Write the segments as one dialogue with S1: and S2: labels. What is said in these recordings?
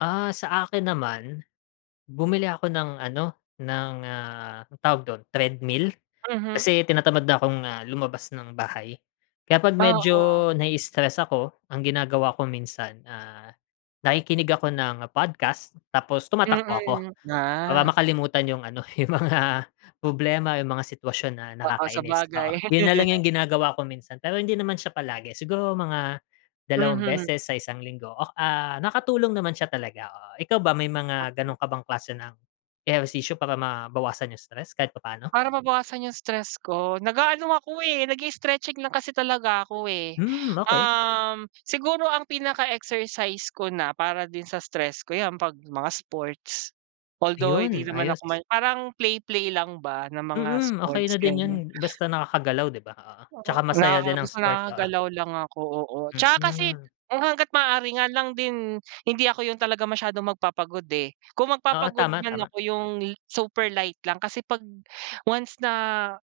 S1: Ah, sa akin naman, bumili ako ng ano, ng ah, anong tawag dun, Treadmill?
S2: Mhm.
S1: Kasi tinatamad na akong ah, lumabas ng bahay. Kaya 'pag
S2: Oo.
S1: medyo nai-istress ako, ang ginagawa ko minsan, ah, nakikinig ako ng podcast, tapos tumatakbo ako.
S2: Mm,
S1: Para
S2: ah.
S1: makalimutan 'yung ano, 'yung mga problema, 'yung mga sitwasyon na
S2: Oo,
S1: nakakainis.
S2: sabagay.
S1: Oo. 'Yun na lang 'yung ginagawa ko minsan pero hindi naman siya palagi, siguro mga dalawang
S2: Mhm.
S1: beses sa isang linggo ok ah, nakatulong naman siya talaga, oo. Ikaw ba may mga
S2: [unintelligible]
S1: ganong ka bang klase ng ehersisyo para mabawasan 'yung stress kahit papaano?
S2: Para mabawasan 'yung stress ko, nag-aano ako eh, nag-i-stretching lang kasi talaga ako, eh.
S1: Hmm, okey.
S2: Uhm, siguro ang pinaka-exercise ko na para din sa stress ko, 'yan 'pag mga sports. Although, di
S1: Iyon,
S2: naman
S1: ayos.
S2: ako may parang play play lang ba ng mga
S1: Mm. Okey
S2: sports,
S1: na din 'yun.
S2: ganyan.
S1: Basta nakakagalaw, di ba? Oo, 'tsaka masaya
S2: Nakaka
S1: din ng
S2: gus
S1: sport, oo.
S2: nakakagalaw lang ako, oo. 'Tsaka kasi
S1: Mm.
S2: kung hangga't maaari nga lang din hindi ako 'yun talaga masyadong magpapagod, eh, kung
S1: Oo.
S2: magpapagod
S1: Tama
S2: man
S1: tama.
S2: ako, 'yung li super light lang. Kasi 'pag once na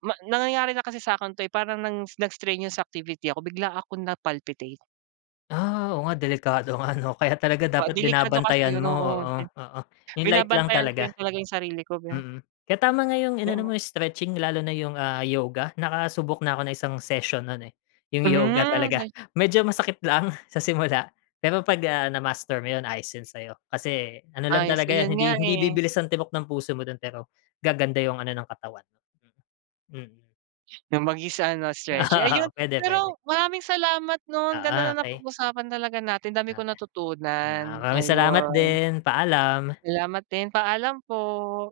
S2: ma nangyayari na kasi sa akin 'to, eh, parang ng nag-strenuous activity ako, bigla akong na-palpitate.
S1: Ah, oo nga delikado nga, 'no, kaya talaga
S2: Ah,
S1: dapat
S2: delikado kasi
S1: binabantayan
S2: 'yun,
S1: mo.
S2: oo. Bi
S1: Oo, oo. 'Yung light lang
S2: binabantayan ko 'yun
S1: talaga.
S2: talaga 'yung sarili ko ba.
S1: Mm. Kaya tama nga 'yung inano
S2: Oo.
S1: mo stretching lalo na 'yung, ah, yoga, nakasubok na ako ng isang session 'nun, eh. 'Yung yoga
S2: Hmm,
S1: talaga.
S2: sabi
S1: Medyo masakit lang sa simula pero 'pag ah, na-master mo, ayos 'yon sa 'yo. Kasi ano lang
S2: Ayos.
S1: talaga
S2: Iyon
S1: 'yan,
S2: nga
S1: hindi hindi
S2: eh.
S1: bibilis ang tibok ng puso mo dun, pero gaganda 'yung ano ng katawan. Mm.
S2: 'Yung mag-isa ano, stretch, ayun.
S1: Oo. Pwede, pwede.
S2: Pero maraming salamat 'no, ang ganda
S1: Oo,
S2: ng
S1: okey.
S2: napag-usapan talaga natin, dami kong
S1: Okey. 'Yan,
S2: natutunan.
S1: maraming salamat
S2: Ayun.
S1: din, paalam.
S2: Salamat din, paalam po.